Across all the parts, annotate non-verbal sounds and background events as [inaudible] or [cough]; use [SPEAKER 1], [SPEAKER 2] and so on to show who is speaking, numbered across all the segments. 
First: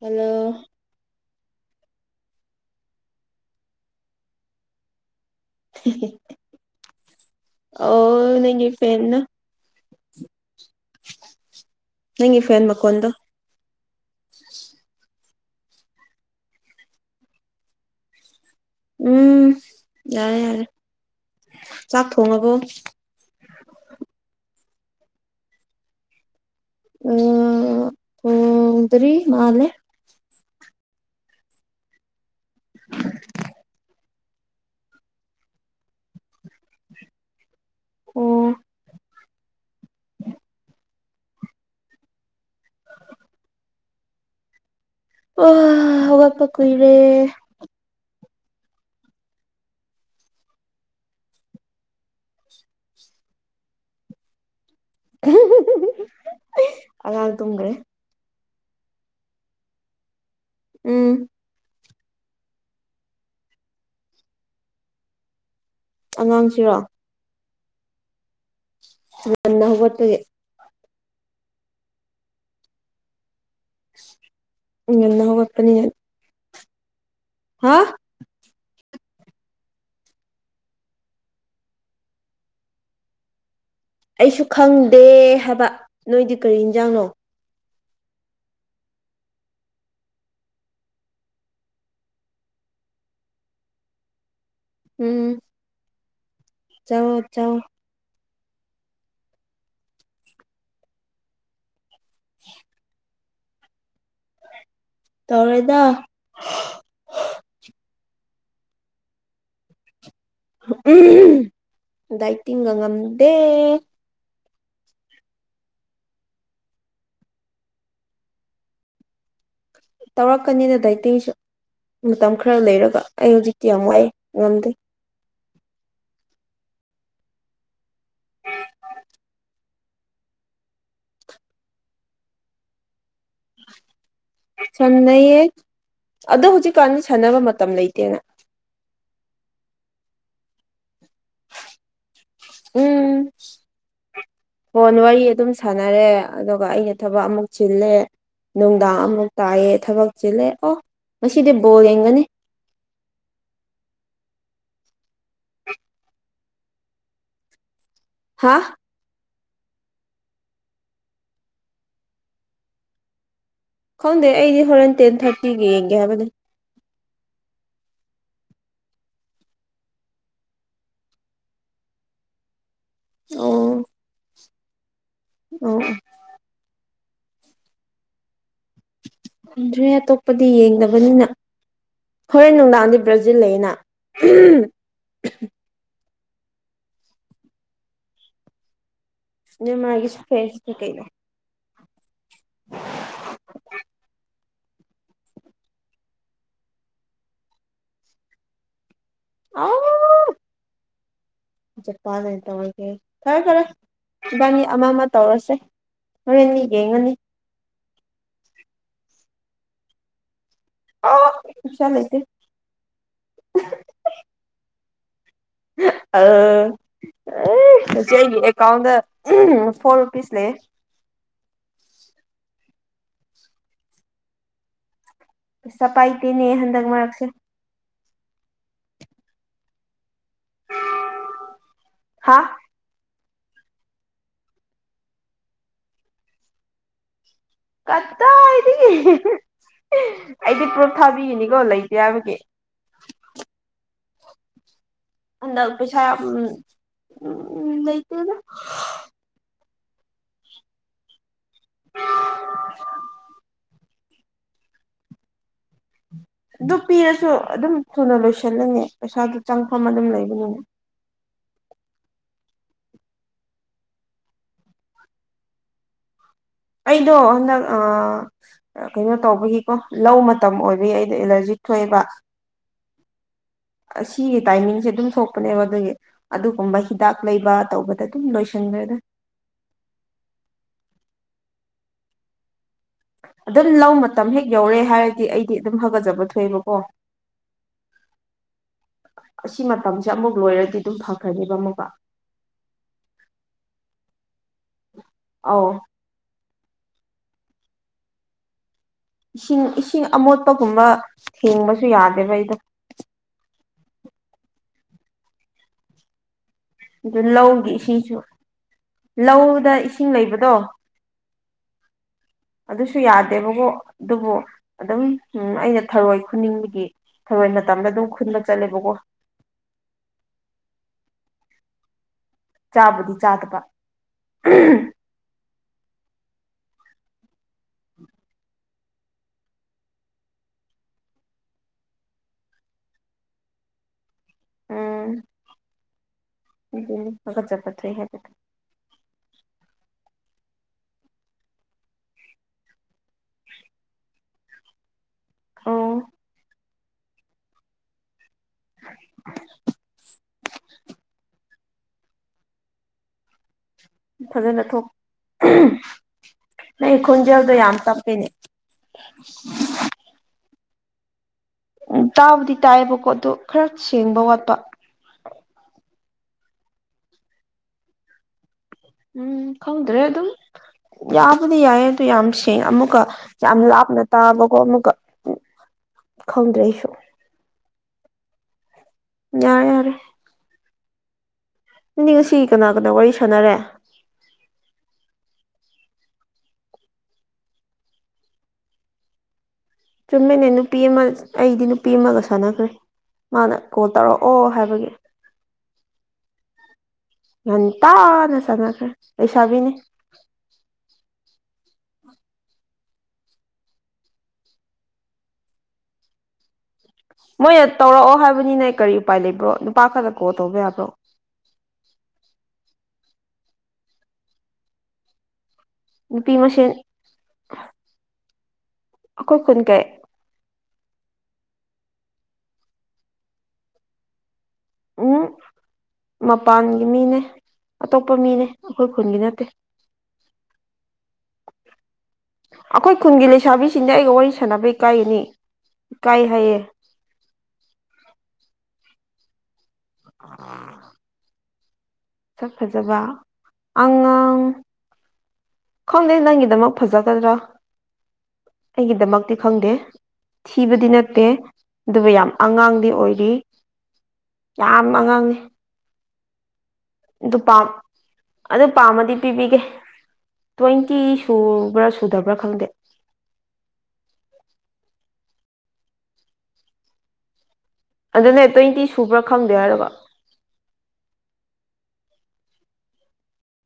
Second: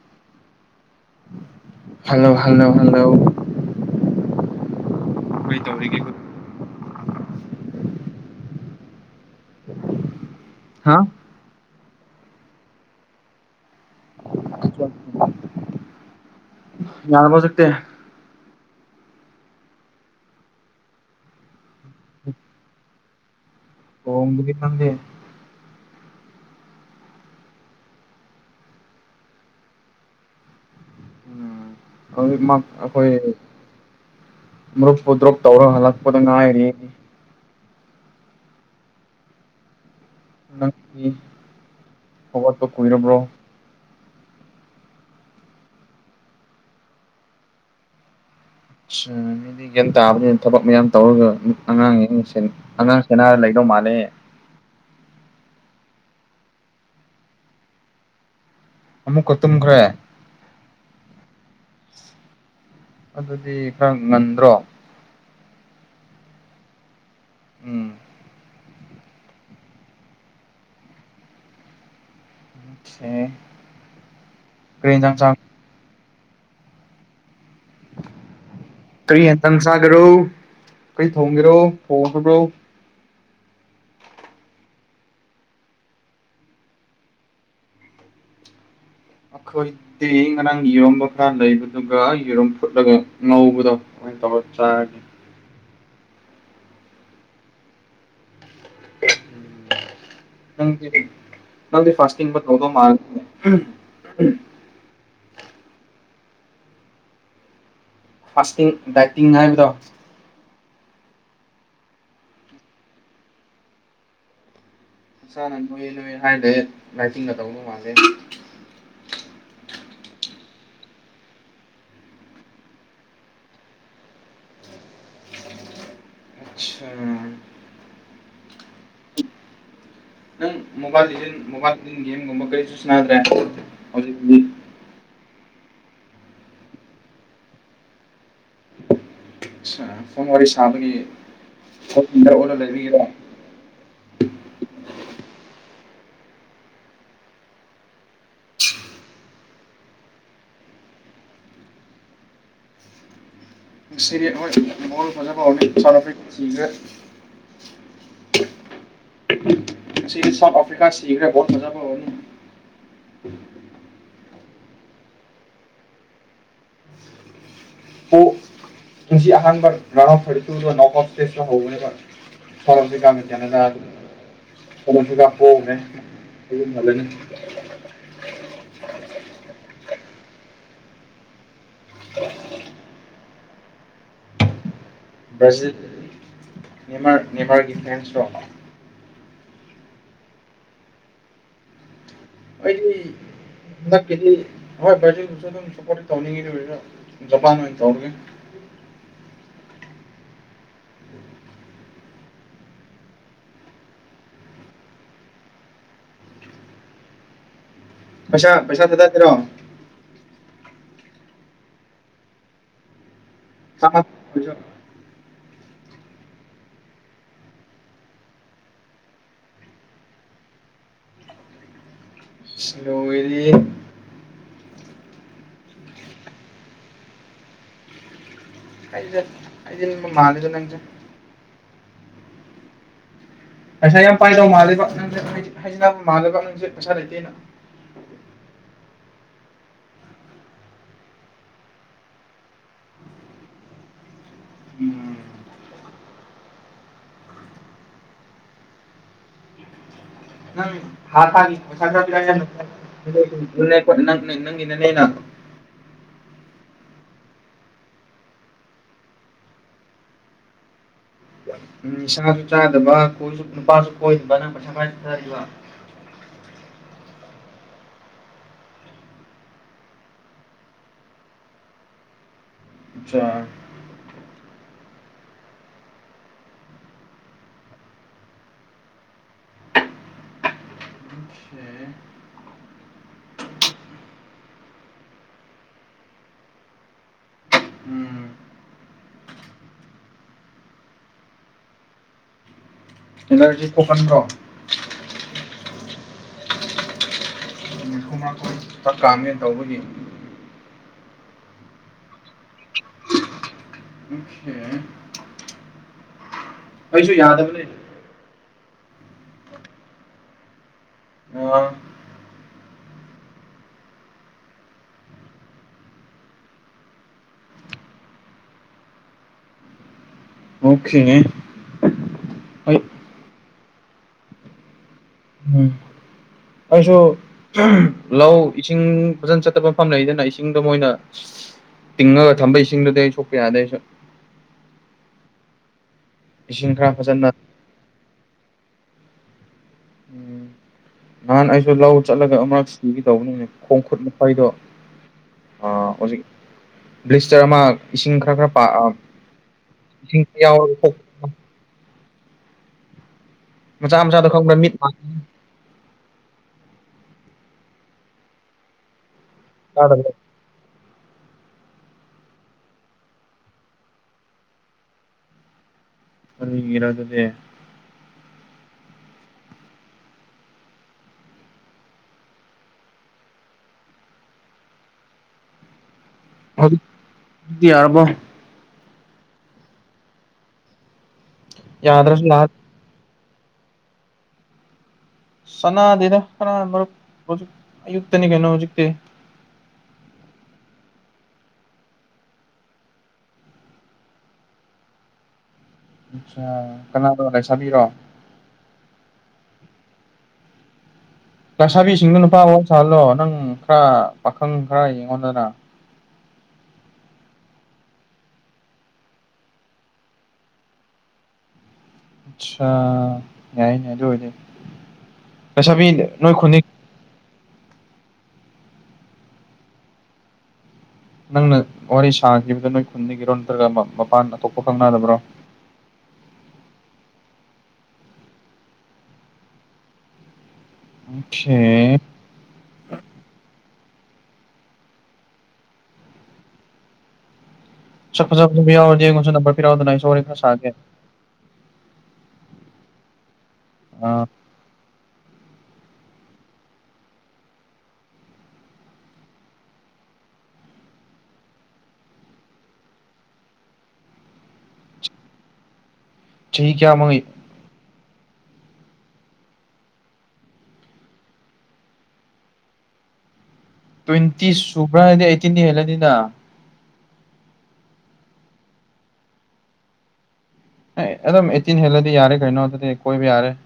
[SPEAKER 1] hello
[SPEAKER 2] hello hello hello
[SPEAKER 1] ꯑꯣ ꯅꯪꯒꯤ ꯐꯔꯦꯟꯅ
[SPEAKER 2] ꯍꯥꯥ
[SPEAKER 1] ꯅꯪꯒꯤ ꯐꯌꯦꯟ ꯃꯈꯣꯟꯗꯣ
[SPEAKER 2] [inaudible] ꯌꯥꯔꯕꯣ ꯑꯗꯨꯗꯤ
[SPEAKER 1] ꯎꯝ ꯌꯥꯔꯦ ꯌꯥꯔꯦ ꯆꯥꯛ ꯊꯣꯡꯉꯕꯣ
[SPEAKER 2] ꯥꯊꯣꯡꯗ꯭ꯔꯤ ꯅꯪꯗꯤ
[SPEAKER 1] ꯊꯣꯡꯗ꯭ꯔꯤ ꯃꯥꯜꯂꯦ
[SPEAKER 2] ꯎꯝ ꯍꯧꯖꯤꯛꯃꯛ ꯑꯩꯈꯣꯏ ꯃꯔꯨꯞꯄꯨ ꯗ꯭ꯔꯣꯞ ꯇꯧꯔ ꯍꯜꯂꯛꯄꯗ ꯉꯥꯏꯔꯤ
[SPEAKER 1] ꯑꯣ
[SPEAKER 2] ꯅꯪꯒꯤ ꯍꯧꯒꯠꯄ ꯀꯨꯏꯔꯕ꯭ꯔꯣ
[SPEAKER 1] ꯑꯣ ꯍꯧꯒꯠꯄ ꯀꯨꯏꯔꯦ
[SPEAKER 2] ꯑꯠꯆꯥ ꯒ꯭ꯌꯥꯟ ꯇꯥꯕꯅꯤꯅ ꯊꯕꯛ ꯃꯌꯥꯝ ꯇꯧꯔꯒ ꯑꯉꯥꯡ ꯑꯉꯥꯡ ꯁꯦꯅꯥꯔ ꯂꯩꯗꯧ ꯃꯥꯜꯂꯦ
[SPEAKER 1] ꯑꯉꯥꯡ ꯇꯨꯝꯈ꯭ꯔꯦ
[SPEAKER 2] ꯑꯃꯨꯛꯀ ꯇꯨꯝꯈ꯭ꯔꯦ
[SPEAKER 1] ꯎꯝ
[SPEAKER 2] ꯑꯗꯨꯗꯤ ꯈꯔ ꯉꯟꯗ꯭ꯔꯣ
[SPEAKER 1] ꯑꯉꯥꯡꯁꯤꯔꯣ
[SPEAKER 2] ꯎꯝ
[SPEAKER 1] ꯉꯥꯟꯅ ꯍꯧꯒꯠꯄꯒꯤ
[SPEAKER 2] ꯎꯝ
[SPEAKER 1] ꯉꯥꯟꯅ ꯍꯧꯒꯠꯄꯅꯤ ꯍꯥ
[SPEAKER 2] ꯀꯔꯤ ꯌꯦꯟꯁꯥꯡ ꯁꯥꯒꯦꯔꯣ ꯀꯔꯤ ꯊꯣꯡꯒꯦꯔꯣ ꯊꯣꯡꯈꯤꯕ꯭ꯔꯣ
[SPEAKER 1] ꯑꯩꯁꯨ ꯈꯪꯗꯦ ꯍꯥꯏꯕ ꯅꯣꯏꯗꯤ ꯀꯔꯤ ꯌꯦꯟꯖꯥꯡꯅꯣ
[SPEAKER 2] ꯑꯩꯈꯣꯏꯤ ꯉꯔꯥꯡ ꯢꯔꯣꯝꯕ ꯈꯔ ꯂꯩꯕꯗꯨꯒ ꯌꯦꯔꯣꯝ ꯐꯨꯠꯂꯒ ꯉꯧꯕꯗꯣ ꯑꯗꯨꯃꯥꯢ ꯇꯧꯔ ꯆꯥꯢ
[SPEAKER 1] ꯎꯝ ꯆꯥꯎ ꯆꯥꯎ
[SPEAKER 2] ꯅꯪꯗꯤ ꯅꯪꯗꯤ [unintelligible] [unintelligible]
[SPEAKER 1] ꯇꯧꯔꯣꯢꯗ
[SPEAKER 2] ꯐꯥꯁꯇꯤꯡ ꯗꯥꯏꯇꯤꯡ ꯍꯥꯏꯕꯗꯣ
[SPEAKER 1] ꯗꯥꯏꯗꯤꯡꯒ ꯉꯝꯗꯦ
[SPEAKER 2] ꯏꯁꯥꯅ ꯅꯣꯏ ꯅꯣꯏ ꯍꯥꯏꯔ ꯂꯩꯌꯦ ꯗꯥꯏꯇꯤꯡꯒ ꯇꯧꯗꯧ ꯃꯥꯟꯗꯦ
[SPEAKER 1] ꯇꯧꯔꯛꯀꯅꯤꯗ ꯗꯥꯏꯇꯤꯡꯁꯨ ꯃꯇ ꯝ ꯈꯔ ꯂꯩꯔꯒ ꯑꯩ ꯍꯧꯖꯤꯛꯇꯤ ꯌꯥꯝ ꯋꯥꯏꯑꯦ ꯉꯝꯗꯦ
[SPEAKER 2] ꯑꯠꯆꯥ ꯅꯪ ꯃꯣꯕꯥꯜ ꯂꯤꯖꯦꯟ ꯃꯣꯕꯥꯜ [unintelligible] [unintelligible] ꯍꯧꯖꯤꯛ
[SPEAKER 1] ꯁꯥꯟꯅꯩꯌꯦ ꯑꯗꯣ ꯍꯧꯖꯤꯛꯀꯥꯟ ꯁꯥꯟꯅꯕ ꯃꯇꯝ ꯂꯩꯇꯦꯗ
[SPEAKER 2] ꯐꯣꯟ ꯋꯥꯔꯤ ꯁꯥꯕꯒꯤ [unintelligible] ꯑꯣꯏꯅ ꯂꯩꯕꯤꯒꯤꯔꯣ
[SPEAKER 1] ꯎꯝ ꯐꯣꯟ ꯋꯥꯔꯤ ꯑꯗꯨꯝ ꯁꯥꯟꯅꯔꯦ ꯑꯗꯨꯒ ꯑꯩꯅ ꯊꯥꯕꯛ ꯑꯃꯨꯛ ꯆꯤꯜꯂꯦ ꯅꯨꯡꯗꯥꯡ ꯑꯃꯨꯛ ꯇꯥꯏꯌꯦ ꯊꯥꯕꯛ ꯆꯤꯜꯂꯦ ꯑꯣ ꯉꯁꯤꯗꯤ ꯕꯣꯜ ꯌꯦꯡꯒꯅꯤ
[SPEAKER 2] ꯉꯁꯤꯔꯤ ꯍꯣꯏ ꯕꯣꯜ ꯐꯥꯖꯕ ꯍꯧꯔꯅꯤ ꯁꯥꯟꯅꯕ ꯁꯤꯡꯁꯦ
[SPEAKER 1] ꯍꯥ
[SPEAKER 2] ꯉꯁꯤꯗꯤ ꯁꯥꯎꯠ ꯑꯐ꯭ꯔꯤꯀ ꯁꯤꯈ꯭ꯔꯦ [unintelligible]
[SPEAKER 1] ꯈꯪꯗꯦ ꯑꯩꯗꯤ ꯍꯣꯔꯦꯟ ꯇꯦꯟ ꯊꯥꯔꯇꯤꯒ ꯌꯦꯡꯒꯦ ꯍꯥꯏꯕꯅꯦ
[SPEAKER 2] ꯄꯣ ꯉꯁꯤ ꯑꯍꯥꯟꯕ [unintelligible] ꯍꯧꯕꯅꯦꯕ ꯑꯐꯔꯤꯀꯥ
[SPEAKER 1] ꯑꯣ
[SPEAKER 2] [unintelligible] ꯐꯔꯁꯤ ꯄꯣꯒ꯭ꯔꯦ
[SPEAKER 1] ꯑꯣ
[SPEAKER 2] ꯌꯨꯝ ꯍꯜꯂꯅꯤ
[SPEAKER 1] ꯗ꯭ꯔꯦ ꯑꯇꯣꯞꯄꯗꯤ ꯌꯦꯡꯗꯕꯅꯤꯅ ꯍꯣꯔꯦꯟ ꯅꯨꯡꯗꯥꯡꯗꯤ ꯕ꯭ꯔꯥꯖꯤꯜ ꯂꯩꯌꯦꯅ [unintelligible]
[SPEAKER 2] ꯕ꯭ꯔꯥꯖꯤꯜ ꯅꯪꯃ ꯅ꯭ꯌꯃꯥꯔꯛꯀꯤ ꯐ꯭ꯔꯦꯟꯁꯂꯣ
[SPEAKER 1] ꯅꯦꯃꯥꯔꯒꯤꯁꯨ ꯐꯦꯁꯅꯤ ꯀꯩꯅꯣ
[SPEAKER 2] ꯑꯩꯗꯤ ꯍꯟꯗꯛꯀꯤꯗꯤ ꯕ‍꯭ꯔꯥꯖꯤꯝꯁꯨ ꯑꯗꯨꯝ ꯁꯞꯄꯣꯠ ꯇꯧꯅꯤꯡꯉꯤ ꯖꯄꯥꯟ ꯑꯣꯏꯅ ꯇꯧꯔꯅꯤ [inaudible]
[SPEAKER 1] ꯆꯖꯄꯥꯟ ꯑꯣꯏꯅ ꯇꯧꯔꯒꯦ ꯐꯥꯔꯦ ꯐꯥꯔꯦ ꯏꯕꯥꯟꯅꯤ ꯑꯃꯥ ꯑꯃꯥ ꯇꯧꯔꯁꯦ ꯍꯣꯔꯦꯟꯅꯤ ꯌꯦꯡꯉꯅꯤ
[SPEAKER 2] ꯄꯩꯁꯥ ꯄꯩꯁꯥ ꯊꯥꯗꯠꯇꯔꯣ
[SPEAKER 1] ꯄꯩꯁꯥ ꯂꯩꯇꯦ
[SPEAKER 2] [inaudible]
[SPEAKER 1] ꯑꯥ ꯑꯦ ꯍꯧꯖꯤꯛ ꯑꯩꯒꯤ ꯑꯦꯀꯥꯎꯟꯗ ꯐꯣꯔ ꯔꯨꯄꯤꯁ ꯂꯩꯌꯦ
[SPEAKER 2] ꯑꯁ ꯂꯣꯏꯔꯤꯌꯦ
[SPEAKER 1] ꯄꯩꯁꯥ ꯄꯥꯏꯇꯦꯅꯦ ꯍꯟꯗꯛ ꯃꯔꯛꯁꯦ
[SPEAKER 2] ꯑꯦ ꯑꯦ ꯍꯥꯏꯖꯤꯟꯕ ꯃꯥꯜꯂꯦꯗ ꯅꯪꯁꯦ
[SPEAKER 1] ꯍꯥ
[SPEAKER 2] ꯄꯩꯁꯥ ꯌꯥꯝ ꯄꯥꯏꯗꯕ ꯃꯥꯜꯂꯦꯕ ꯅꯪꯁꯨ ꯍꯥꯏꯖꯤꯟꯅꯕ ꯃꯥꯜꯂꯦꯕ ꯅꯪꯁꯨꯦ ꯄꯩꯁꯥ ꯂꯩꯇꯦꯅ
[SPEAKER 1] ꯀꯗꯥꯏꯗꯤ ꯑꯩꯗꯤ ꯄ꯭ꯔꯨꯞ ꯊꯥꯕꯤꯒꯅꯤ ꯀꯣ ꯂꯩꯇꯦ ꯍꯥꯏꯕꯒꯤ
[SPEAKER 2] ꯎꯝ
[SPEAKER 1] ꯍꯟꯗꯛ ꯄꯩꯁꯥ ꯑꯝ ꯂꯩꯇꯦꯗ
[SPEAKER 2] ꯅꯪ ꯍꯥꯁꯪ ꯅꯪꯅ [unintelligible] ꯅꯩꯅꯣ
[SPEAKER 1] ꯑꯗꯨ ꯄꯤꯔꯁꯨ ꯑꯗꯨꯝ ꯊꯨꯅ ꯂꯣꯏꯁꯟꯂꯤꯅꯦ ꯄꯩꯁꯥꯗꯨ ꯆꯪꯐꯝ ꯑꯗꯨꯝ ꯂꯩꯕꯒꯤ
[SPEAKER 2] ꯎꯝ ꯅꯤꯁꯨ ꯆꯥꯗꯕ ꯅꯨꯄꯥꯁꯨ ꯀꯣꯏꯗꯕ ꯅꯪꯅ ꯀꯃꯥꯏꯟ ꯊꯥꯗꯔꯤꯕ
[SPEAKER 1] ꯑꯩꯗꯣ ꯍꯟꯗꯛ ꯑꯥ ꯀꯩꯅꯣ ꯇꯧꯕꯒꯤ ꯀꯣ ꯂꯧ ꯃꯇꯝ ꯑꯣꯏꯕꯒꯤ ꯑꯩꯩꯗꯨ ꯑꯦꯂꯔꯖꯤ ꯊꯣꯛꯑꯦꯕ
[SPEAKER 2] ꯑꯥꯆꯥ
[SPEAKER 1] ꯑꯁꯤꯒꯤ ꯇꯥꯏꯃꯤꯡꯁꯦ ꯑꯗꯨꯝ ꯊꯣꯛꯄꯅꯦꯕ ꯑꯗꯨꯒꯤ ꯑꯗꯨꯒꯨꯝꯕ ꯍꯤꯗꯥꯛ ꯂꯩꯕ ꯇꯧꯕꯗ ꯑꯗꯨꯝ ꯂꯣꯏꯁꯟꯈ꯭ꯔꯦꯗ
[SPEAKER 2] [inaudible]
[SPEAKER 1] ꯑꯗꯨꯝ ꯂꯧ ꯃꯇꯝ ꯍꯦꯛ ꯌꯧꯔꯦ ꯍꯥꯏꯔꯗꯤ ꯑꯩꯗꯤ ꯑꯗꯨꯝ ꯍꯥꯒꯠꯆꯕ ꯊꯣꯛꯑꯦꯕꯀꯣ ꯑꯁꯤ ꯃꯇꯝꯁꯦ ꯑꯃꯨꯛ ꯂꯣꯏꯔꯗꯤ ꯑꯗꯨꯝ ꯐꯈ꯭ꯔꯅꯦꯕ ꯑꯃꯨꯛꯀ
[SPEAKER 2] [unintelligible] ꯔꯣꯛꯒꯥꯟꯕ꯭ꯔꯣ
[SPEAKER 1] ꯑꯧ
[SPEAKER 2] [inaudible]
[SPEAKER 1] ꯏꯁꯤꯡ ꯏꯁꯤꯡ ꯑꯃꯣꯠꯄꯒꯨꯝꯕ ꯊꯦꯡꯕꯁꯨ ꯌꯥꯗꯦꯕ ꯑꯩꯗꯣ
[SPEAKER 2] [inaudible]
[SPEAKER 1] ꯑꯗꯨ ꯂꯧꯒꯤ ꯏꯁꯤꯡꯁꯨ ꯂꯧꯗ ꯏꯁꯤꯡ ꯂꯩꯕꯗꯣ
[SPEAKER 2] [inaudible]
[SPEAKER 1] ꯑꯗꯨꯁꯨ ꯌꯥꯗꯦꯕꯒꯣ ꯑꯗꯨꯕꯨ ꯑꯗꯨꯝ ꯎꯝ ꯑꯩꯅ ꯊꯔꯣꯏ ꯈꯨꯟꯅꯤꯡꯕꯒꯤ ꯊꯔꯣꯏ ꯃꯇꯝꯗ ꯑꯗꯨꯝ ꯈꯨꯟꯕ ꯆꯠꯂꯦꯕꯀꯣ
[SPEAKER 2] ꯑꯣꯀꯦ
[SPEAKER 1] ꯆꯥꯕꯨꯗꯤ ꯆꯥꯗꯕ
[SPEAKER 2] ꯎꯝ ꯑꯩꯁꯨ ꯂꯧ ꯏꯁꯤꯡ ꯐꯖꯅ ꯆꯠꯇꯕ ꯃꯐꯝ ꯂꯩꯗꯅ ꯏꯁꯤꯡꯗ ꯃꯣꯏꯅ ꯇꯤꯡꯉꯒ ꯊꯝꯕ ꯏꯁꯤꯡꯗꯨꯗꯤ ꯑꯩ ꯁꯣꯛꯄ ꯌꯥꯗꯦ ꯑꯩꯁꯨ
[SPEAKER 1] ꯎꯝ ꯑꯗꯨꯅꯤ ꯍꯥꯒꯠꯖꯄꯅꯦ ꯍꯦꯛꯇ
[SPEAKER 2] [inaudible] ꯅꯍꯥꯟ ꯑꯩꯁꯨ ꯂꯧ ꯆꯠꯂꯒ ꯑꯃꯛ ꯁꯤꯒꯦ ꯗꯧꯕꯅꯤꯅꯦ ꯈꯣꯡ ꯈꯨꯨꯠ ꯃꯈꯩꯗꯣ ꯑ
[SPEAKER 1] ꯑꯣ
[SPEAKER 2] ꯍꯧꯖꯤꯛ ꯕ꯭ꯂꯤꯁꯇꯔ ꯑꯃ ꯏꯁꯤꯡ ꯈꯔ ꯈꯔ [inaudible] ꯢꯁꯤꯡ ꯌꯥꯎ ꯃꯆꯥ ꯃꯆꯥꯗꯣ ꯈꯪꯕ꯭ꯔꯥ
[SPEAKER 1] ꯐꯖꯅ
[SPEAKER 2] ꯃꯤꯠ
[SPEAKER 1] ꯊꯣꯛ ꯅ ꯈꯣꯟꯖꯦꯜꯗꯣ ꯌꯥꯝ ꯇꯥꯞꯄꯤꯅꯦ
[SPEAKER 2] ꯀꯅꯕ꯭ꯔꯥ [unintelligible]
[SPEAKER 1] ꯎꯝ ꯇꯥꯕꯨꯗꯤ ꯇꯥꯏꯌꯦꯕꯀꯣ ꯑꯗꯨ ꯈꯔ ꯁꯦꯡꯕ ꯋꯥꯠꯄ
[SPEAKER 2] ꯀꯔꯤꯒꯤꯔ ꯑꯗꯨꯗꯤ
[SPEAKER 1] ꯎꯝ ꯈꯪꯗ꯭ꯔꯦ ꯑꯗꯨꯝ ꯌꯥꯕꯨꯗꯤ ꯌꯥꯏ ꯑꯗꯨ ꯌꯥꯝ ꯁꯦꯡꯉ ꯑꯃꯨꯛꯀ ꯌꯥꯝ ꯂꯥꯞꯅ ꯇꯥꯕꯒꯣ ꯑꯃꯨꯛꯒ ꯈꯪꯗ꯭ꯔꯦ ꯑꯩꯁꯨ
[SPEAKER 2] ꯗꯤ ꯌꯥꯔꯕꯣ
[SPEAKER 1] ꯌꯥꯔꯦ ꯌꯥꯔꯦ ꯅꯪꯗꯤ
[SPEAKER 2] ꯌꯥꯗ꯭ꯔꯁꯨ
[SPEAKER 1] ꯉꯁꯤ
[SPEAKER 2] ꯂꯥꯛ
[SPEAKER 1] ꯀꯅꯥ ꯀꯅꯥ ꯋꯥꯔꯤ ꯁꯥꯟꯅꯔꯦ
[SPEAKER 2] ꯁꯅꯥꯗꯦꯗ ꯀꯅꯥ ꯃꯔꯨꯞ ꯍꯧꯖꯤꯛ ꯑꯌꯨꯛꯇꯅꯤ ꯀꯩꯅꯣ ꯍꯧꯖꯤꯛꯇꯤ
[SPEAKER 1] ꯆꯨꯝꯃꯤꯅꯦ ꯅꯨꯄꯤ ꯑꯃ ꯑꯩꯗꯤ ꯅꯨꯄꯤ ꯑꯃꯒ ꯁꯥꯟꯅꯈ꯭ꯔꯦ ꯃꯥꯅ ꯀꯣꯜ ꯇꯧꯔꯛꯑꯣ ꯍꯥꯏꯕꯒꯤ
[SPEAKER 2] ꯀꯅꯥꯅꯣ ꯂꯩꯁꯥꯕꯤꯔꯣ
[SPEAKER 1] ꯉꯥꯟꯇꯅ ꯁꯥꯟꯅꯈ꯭ꯔꯦ ꯂꯩꯁꯥꯕꯤꯅꯤ
[SPEAKER 2] ꯂꯩꯁꯥꯕꯤꯁꯤꯡꯗꯣ ꯅꯨꯄꯥ ꯋꯥꯔꯤ ꯁꯥꯍꯜꯂꯣ ꯅꯪ ꯈꯔ ꯄꯥꯈꯪ ꯈꯔ ꯌꯦꯡꯉꯣꯗꯅ
[SPEAKER 1] ꯃꯣꯏꯅ ꯇꯧꯔꯛꯑꯣ ꯍꯥꯏꯕꯅꯤꯅꯦ ꯀꯔꯤ ꯎꯄꯥꯏ ꯂꯩꯕ꯭ꯔꯣ ꯅꯨꯄꯥ ꯈꯔꯗ ꯀꯣꯜ ꯇꯧꯕ ꯌꯥꯕ꯭ꯔꯣ
[SPEAKER 2] ꯑꯠꯆꯥ ꯌꯥꯏ ꯑꯗꯨꯑꯣꯢꯔꯗꯤ ꯂꯩꯁꯥꯕꯤ
[SPEAKER 1] ꯅꯨꯄꯤ
[SPEAKER 2] ꯅꯣꯏ ꯈꯨꯟꯗꯤ
[SPEAKER 1] ꯃꯁꯦꯟ ꯑꯩꯈꯣꯢ ꯈꯨꯟ ꯀꯩ
[SPEAKER 2] ꯅꯪꯅ ꯋꯥꯔꯤ ꯁꯥꯈꯤꯕꯗꯨ ꯅꯣꯏ ꯈꯨꯟꯗꯒꯤꯔꯣ ꯅꯠꯇ꯭ꯔꯒ ꯃꯄꯥꯟ ꯑꯇꯣꯞꯄ ꯈꯪꯅꯔꯕ꯭ꯔꯣ
[SPEAKER 1] ꯎꯝ ꯃꯄꯥꯟꯒꯤ ꯃꯤꯅꯦ ꯑꯇꯣꯞꯄ ꯃꯤꯅꯦ ꯑꯩꯈꯣꯏ ꯈꯨꯟꯒꯤ ꯅꯠꯇꯦ
[SPEAKER 2] ꯑꯣꯀꯦ
[SPEAKER 1] ꯑꯩꯈꯣꯏ ꯈꯨꯟꯒꯤ ꯂꯩꯁꯥꯕꯤꯁꯤꯡꯗꯤ ꯑꯩꯒ ꯋꯥꯔꯤ ꯁꯥꯟꯅꯕ ꯏꯀꯥꯏꯒꯅꯤ ꯏꯀꯥꯏ ꯍꯥꯏꯌꯦ
[SPEAKER 2] ꯁꯛ ꯐꯖ ꯐꯖꯕ ꯌꯥꯎꯔꯗꯤ ꯑꯩꯉꯣꯟꯁꯨ ꯅꯝꯕꯔ ꯄꯤꯔꯛꯎꯗꯅ ꯑꯩꯁꯨ ꯋꯥꯔꯤ ꯈꯔ ꯁꯥꯒꯦ
[SPEAKER 1] ꯐꯖꯕ
[SPEAKER 2] ꯑꯥ
[SPEAKER 1] ꯑꯉꯥꯡ ꯈꯪꯗꯦ ꯅꯪꯒꯤꯗꯃꯛ ꯐꯖꯒꯗ꯭ꯔꯥ ꯑꯩꯒꯤꯗꯃꯛꯇꯤ ꯈꯪꯗꯦ ꯊꯤꯕꯗꯤ ꯅꯠꯇꯦ ꯑꯗꯨꯕꯨ ꯌꯥꯝ ꯑꯉꯥꯡꯗꯤ ꯑꯣꯏꯔꯤ ꯌꯥꯝ ꯑꯉꯥꯡꯉꯤ
[SPEAKER 2] ꯆꯍꯤ ꯀꯌꯥ ꯃꯤ
[SPEAKER 1] ꯄꯥꯝ ꯑꯗꯨ ꯄꯥꯝꯃꯗꯤ ꯄꯤꯕꯤꯒꯦ ꯇ꯭ꯋꯦꯟꯇꯤ ꯁꯨꯕ꯭ꯔꯥ ꯁꯨꯗꯕ꯭ꯔꯥ ꯈꯪꯗꯦ
[SPEAKER 2] ꯇ꯭ꯋꯦꯟꯇꯤ ꯁꯨꯕ꯭ꯔꯥ ꯍꯥꯏꯗꯤ ꯑꯩꯠꯇꯤꯟꯗꯤ ꯍꯦꯜꯂꯅꯤꯗ
[SPEAKER 1] ꯑꯗꯨꯅꯦ ꯇ꯭ꯋꯦꯟꯇꯤ ꯁꯨꯕ꯭ꯔꯥ ꯈꯪꯗꯦ ꯍꯥꯏꯔꯕ
[SPEAKER 2] ꯑꯦ ꯑꯗꯨꯝ ꯑꯩꯠꯇꯤꯟ ꯍꯦꯜꯂꯗꯤ ꯌꯥꯔꯦ ꯀꯩꯅꯣ ꯑꯗꯨꯗꯤ ꯀꯣꯏꯕ ꯌꯥꯔꯦ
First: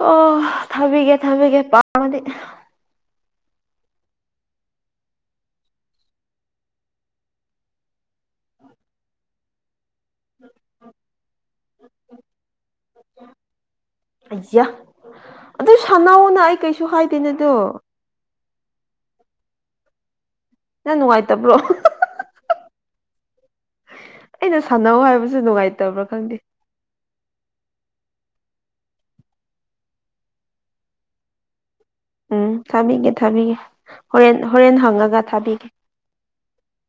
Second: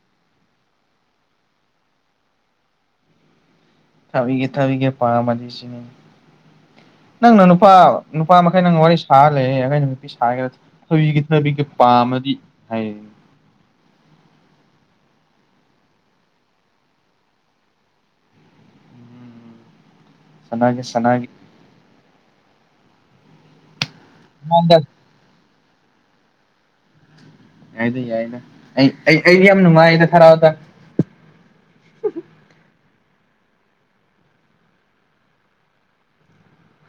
[SPEAKER 1] ꯑꯣ ꯊꯥꯕꯤꯒꯦ ꯊꯥꯕꯤꯒꯦ ꯄꯥꯈꯪꯗꯤ
[SPEAKER 2] ꯊꯕꯤꯒꯦ ꯊꯕꯤꯒꯦ ꯄꯥ [unintelligible] ꯅꯪꯅ ꯅꯨꯄꯥ ꯅꯨꯄꯥ ꯃꯈꯩ ꯅꯪ ꯋꯥꯔꯤ ꯁꯥꯔ ꯂꯩꯔꯦ ꯑꯩ ꯅꯨꯄꯤ ꯁꯥꯒꯦ [unintelligible] ꯄꯥꯝꯃꯗꯤ ꯍꯥꯏꯌꯦ
[SPEAKER 1] ꯑꯩꯌꯥ ꯑꯗꯨ ꯁꯅꯧꯅ ꯑꯩ ꯀꯩꯁꯨ ꯍꯥꯏꯗꯦꯅ ꯑꯗꯨ
[SPEAKER 2] ꯁꯅꯥꯒꯦ
[SPEAKER 1] ꯌꯥꯝ
[SPEAKER 2] ꯁꯅꯥꯒꯦ
[SPEAKER 1] ꯅꯨꯡꯉꯥꯏꯇꯕ꯭ꯔꯣ ꯑꯩꯅ ꯁꯥꯟꯅꯧ ꯍꯥꯏꯕꯁꯨ ꯅꯨꯡꯉꯥꯏꯇꯕ꯭ꯔꯥ ꯈꯪꯗꯦ
[SPEAKER 2] ꯌꯥꯏꯗ ꯌꯥꯏꯗ ꯑꯩ ꯑꯩꯗꯤ ꯌꯥꯝ ꯅꯨꯡꯉꯥꯏꯗ ꯍꯔꯥꯎꯗ
[SPEAKER 1] ꯎꯝ ꯊꯥꯕꯤꯒꯦ ꯊꯥꯕꯤꯒꯦ ꯍꯣꯔꯦꯟ ꯍꯣꯔꯦꯟ ꯍꯪꯉꯒ ꯊꯥꯕꯤꯒꯦ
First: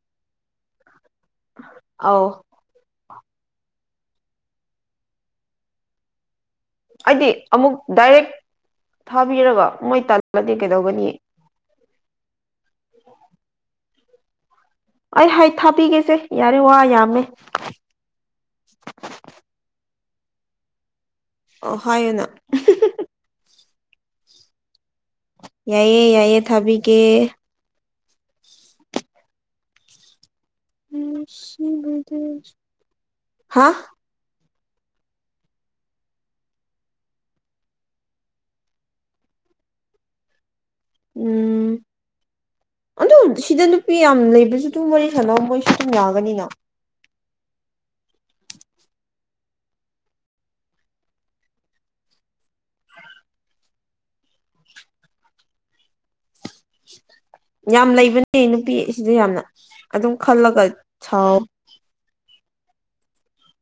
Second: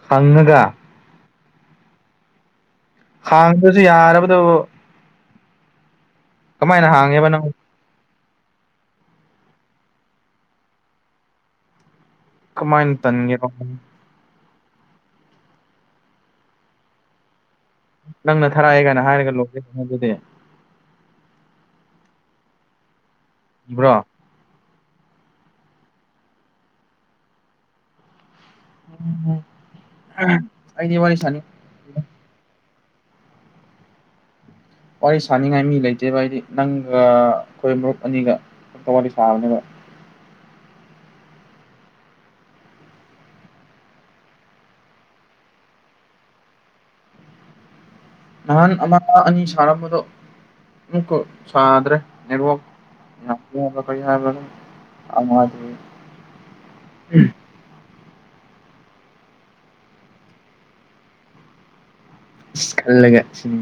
[SPEAKER 2] ꯐꯪꯉꯒ
[SPEAKER 1] ꯑꯧ
[SPEAKER 2] ꯍꯥꯡꯕꯁꯨ ꯌꯥꯗꯕꯗꯨꯕꯨ ꯍꯥꯡꯉꯦꯕ
[SPEAKER 1] ꯍꯥꯏꯗꯤ
[SPEAKER 2] ꯅꯪ
[SPEAKER 1] ꯑꯃꯨꯛ ꯗꯥꯏꯔꯦꯛ ꯊꯥꯕꯤꯔꯒ ꯃꯣꯏ ꯇꯥꯜꯂꯗꯤ ꯀꯩꯗꯧꯒꯅꯤ
[SPEAKER 2] ꯀꯃꯥꯏꯟ ꯇꯟꯉꯦꯕ
[SPEAKER 1] ꯑꯩ ꯍꯩ ꯊꯥꯕꯤꯒꯦꯁꯦ ꯌꯥꯔꯦ ꯋꯥ ꯌꯥꯝꯃꯦ
[SPEAKER 2] ꯅꯪꯅ ꯊꯥꯔꯛꯑꯦ ꯒꯥꯏꯅ ꯍꯥꯏꯔꯒ ꯂꯣꯏꯀꯦꯁꯟꯗꯨꯗꯤ
[SPEAKER 1] ꯑꯣ ꯍꯥꯏꯌꯨꯅ
[SPEAKER 2] ꯕ꯭ꯔꯣ
[SPEAKER 1] ꯌꯥꯏꯌꯦ ꯌꯥꯏꯌꯦ ꯊꯥꯕꯤꯒꯦ
[SPEAKER 2] ꯑꯩꯗꯤ ꯋꯥꯔꯤ ꯁꯥꯅꯤ
[SPEAKER 1] [unintelligible] ꯍꯥꯥ
[SPEAKER 2] ꯋꯥꯔꯤ ꯁꯥꯅꯤꯡꯉꯥꯏ ꯃꯤ ꯂꯩꯇꯦꯕ ꯑꯩꯗꯤ ꯅꯪꯒ ꯑꯩꯈꯣꯏ ꯃꯔꯨꯞ ꯑꯅꯤꯒ ꯈꯛꯇ ꯋꯥꯔꯤ ꯁꯥꯕꯅꯦꯕ
[SPEAKER 1] ꯎꯝ ꯑꯗꯨꯝ ꯁꯤꯗ ꯅꯨꯄꯤ ꯌꯥꯝ ꯂꯩꯕꯁꯨ ꯑꯗꯨꯝ ꯋꯥꯔꯤ ꯁꯥꯟꯅꯧ ꯃꯣꯏꯁꯨ ꯑꯗꯨꯝ ꯌꯥꯒꯅꯤꯅ
[SPEAKER 2] ꯅꯍꯥꯟ ꯑꯃ ꯑꯅꯤ ꯁꯥꯔꯝꯕꯗꯣ ꯑꯃꯨꯛꯀ ꯁꯥꯗ꯭ꯔꯦ ꯅꯦꯠꯋꯥꯛ ꯌꯥꯗꯦ ꯍꯥꯏꯕ꯭ꯔꯥ ꯀꯩ ꯍꯥꯏꯕ꯭ꯔꯥ ꯑꯃꯥ
[SPEAKER 1] ꯌꯥꯝ ꯂꯩꯕꯅꯦ ꯅꯨꯄꯤ ꯑꯁꯤꯗ ꯌꯥꯝꯅ ꯑꯗꯨꯝ ꯈꯜꯂꯒ ꯁꯥꯎ
[SPEAKER 2] ꯏꯁ ꯈꯜꯂꯒ ꯁꯨꯝ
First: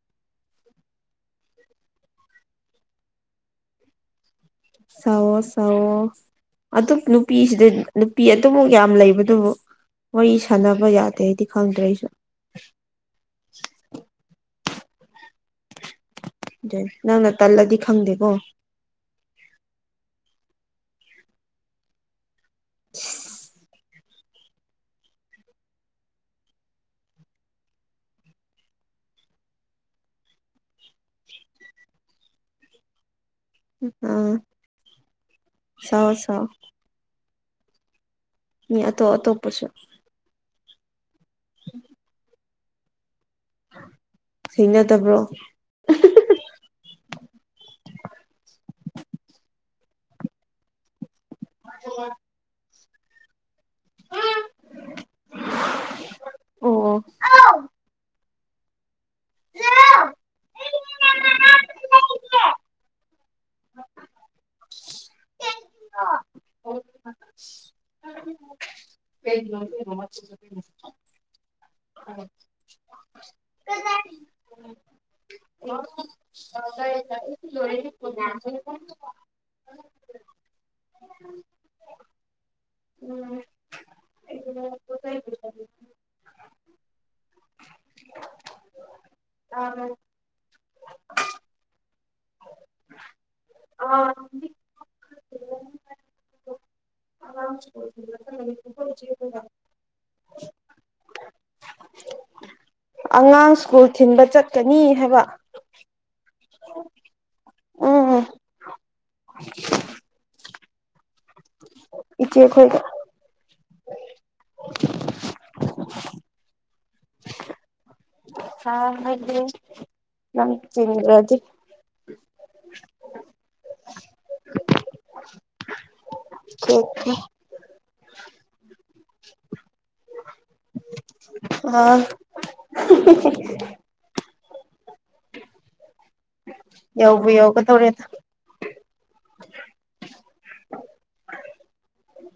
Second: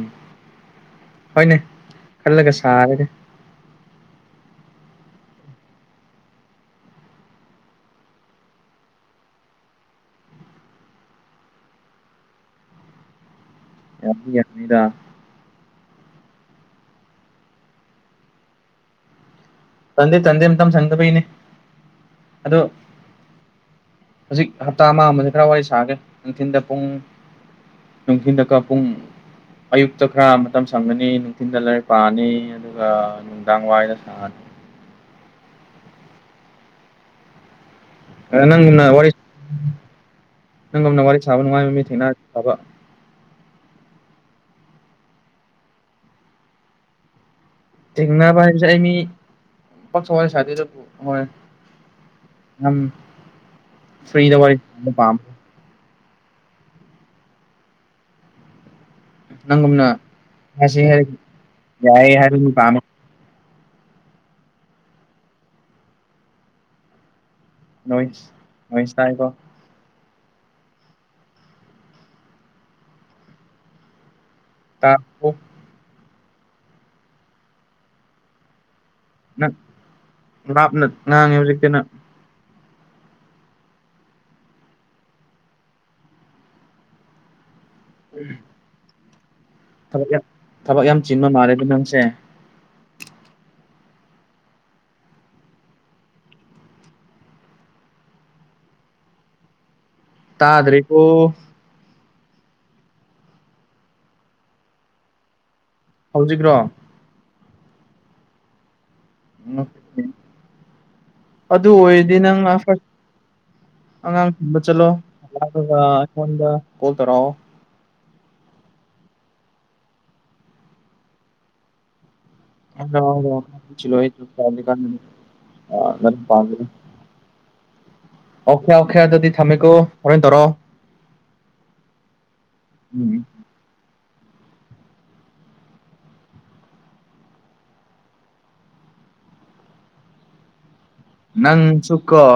[SPEAKER 2] ꯍꯣꯏꯅꯦ ꯈꯜꯂꯒ ꯁꯥꯔꯒ‌ꯦ
[SPEAKER 1] ꯁꯥꯑꯣ ꯁꯥꯑꯣ ꯑꯗꯨꯝ ꯅꯨꯄꯤꯁꯤꯗ ꯅꯨꯄꯤ ꯑꯗꯨꯃꯨꯛ ꯌꯥꯝ ꯂꯩꯕꯗꯨꯕꯨ ꯋꯥꯔꯤ ꯁꯥꯟꯅꯕ ꯌꯥꯗꯦ ꯍꯥꯏꯗꯤ ꯈꯪꯗ꯭ꯔꯦ ꯑꯩꯁꯨ
[SPEAKER 2] ꯌꯥꯗꯤ ꯌꯥꯅꯤꯗ
[SPEAKER 1] ꯅꯪꯅ ꯇꯜꯂꯗꯤ ꯈꯪꯗꯦ ꯀꯣ
[SPEAKER 2] ꯇꯟꯗꯤ ꯇꯟꯗꯦ ꯃꯇꯝ ꯁꯪꯗꯕꯩꯅꯦ ꯑꯗꯨ ꯍꯧꯖꯤꯛ ꯍꯞꯇꯥ ꯑꯃ ꯑꯃꯗꯤ ꯈꯔ ꯋꯥꯔꯤ ꯁꯥꯒꯦ ꯅꯨꯡꯊꯤꯟꯗ ꯄꯨꯡ ꯅꯨꯡꯊꯤꯟꯗꯀꯥ ꯄꯨꯡ ꯑꯌꯨꯛꯇ ꯈꯔ ꯃꯇꯝ ꯁꯪꯉꯅꯤ ꯅꯨꯡꯊꯤꯟꯗ ꯂꯥꯏꯔꯤꯛ ꯄꯥꯅꯤ ꯑꯗꯨꯒ ꯅꯨꯡꯗꯥꯡ ꯋꯥꯏꯗ
[SPEAKER 1] ꯑꯥ
[SPEAKER 2] ꯁꯪꯉꯅꯤ
[SPEAKER 1] ꯁꯥꯎ ꯁꯥꯎ ꯃꯤ
[SPEAKER 2] ꯅꯪꯒꯨꯝꯅ ꯋꯥꯔꯤ
[SPEAKER 1] ꯑꯇꯣꯞ ꯑꯇꯣꯞꯄꯁꯨ
[SPEAKER 2] ꯅꯪꯒꯨꯝꯅ ꯋꯥꯔꯤ ꯁꯥꯕ ꯅꯨꯡꯉꯥꯏꯕ ꯃꯤ ꯊꯦꯡꯅꯗꯕ
[SPEAKER 1] ꯊꯦꯡꯅꯗꯕ꯭ꯔꯣ
[SPEAKER 2] ꯊꯦꯡꯅꯕ ꯍꯥꯏꯁꯦ ꯑꯩ ꯃꯤ ꯄꯛꯅ ꯋꯥꯔꯤ ꯁꯥꯗ‌ꯦꯗ ꯍꯣꯏ
[SPEAKER 1] [inaudible]
[SPEAKER 2] ꯎꯝ ꯐ꯭ꯔꯤꯗ ꯋꯥꯔꯤ ꯁꯥꯕꯗ‌‌ꯣ ꯄꯥꯝ
[SPEAKER 1] ꯑꯣ
[SPEAKER 2] ꯅꯪꯒꯨꯝꯅ ꯍ [unintelligible] ꯌꯥꯢꯌ‌ꯦ ꯍꯥꯏꯔꯗꯤ ꯄꯥꯝꯃꯦ ꯅꯣꯏꯁ ꯅꯣꯏꯁ ꯇꯥꯏꯀꯣ
[SPEAKER 1] [unintelligible] [unintelligible]
[SPEAKER 2] [unintelligible]
[SPEAKER 1] [unintelligible]
[SPEAKER 2] ꯂꯥꯞꯅ ꯉꯥꯡꯉꯦ ꯍꯧꯖꯤꯛꯇꯤ ꯅꯪ ꯎꯝ ꯊꯕꯛ ꯌꯥꯝ ꯊꯕꯛ ꯌꯥꯝ ꯆꯤꯟꯕ ꯃꯥꯜꯂꯦꯀ‌ꯣ ꯅꯪꯁꯦ
[SPEAKER 1] ꯑꯥ [unintelligible] [unintelligible]
[SPEAKER 2] ꯇꯥꯗ‌꯭ꯔ‌ꯦꯕ‌ꯣ
[SPEAKER 1] ꯑꯉꯥꯡ ꯁ꯭ꯀꯨꯜ ꯊꯤꯟꯕ ꯆꯠꯀꯅꯤ ꯍꯥꯏꯕ
[SPEAKER 2] ꯍꯧꯖꯤꯛ꯭ꯔꯣ
[SPEAKER 1] ꯎꯝ
[SPEAKER 2] ꯑꯗꯨ ꯑꯣꯏꯔꯗꯤ ꯅꯪꯅ
[SPEAKER 1] ꯏꯆꯦꯈꯣꯏꯒ
[SPEAKER 2] ꯑꯉꯥꯡ ꯊꯤꯟꯕ ꯆꯠꯂꯣꯥ ꯑꯗꯨꯒ ꯑꯩꯉꯣꯟꯗ ꯀꯣꯜ ꯇꯧꯔꯛꯑꯣ
[SPEAKER 1] [unintelligible]
[SPEAKER 2] [unintelligible]
[SPEAKER 1] [unintelligible]
[SPEAKER 2] ꯑꯣꯀꯦ ꯑꯣꯀ‌ꯦ ꯑꯗꯨꯗꯤ ꯊꯥꯃꯦꯀ‌ꯣ ꯍꯣꯔ‌ꯦꯟ ꯇꯧꯔꯣ
[SPEAKER 1] ꯑ‌ꯥ
[SPEAKER 2] ꯎꯝ
[SPEAKER 1] ꯌꯧꯕꯨ ꯌꯧꯒꯗꯧꯔ‌ꯦꯗ
[SPEAKER 2] ꯅꯪꯁꯨꯀ‌ꯣ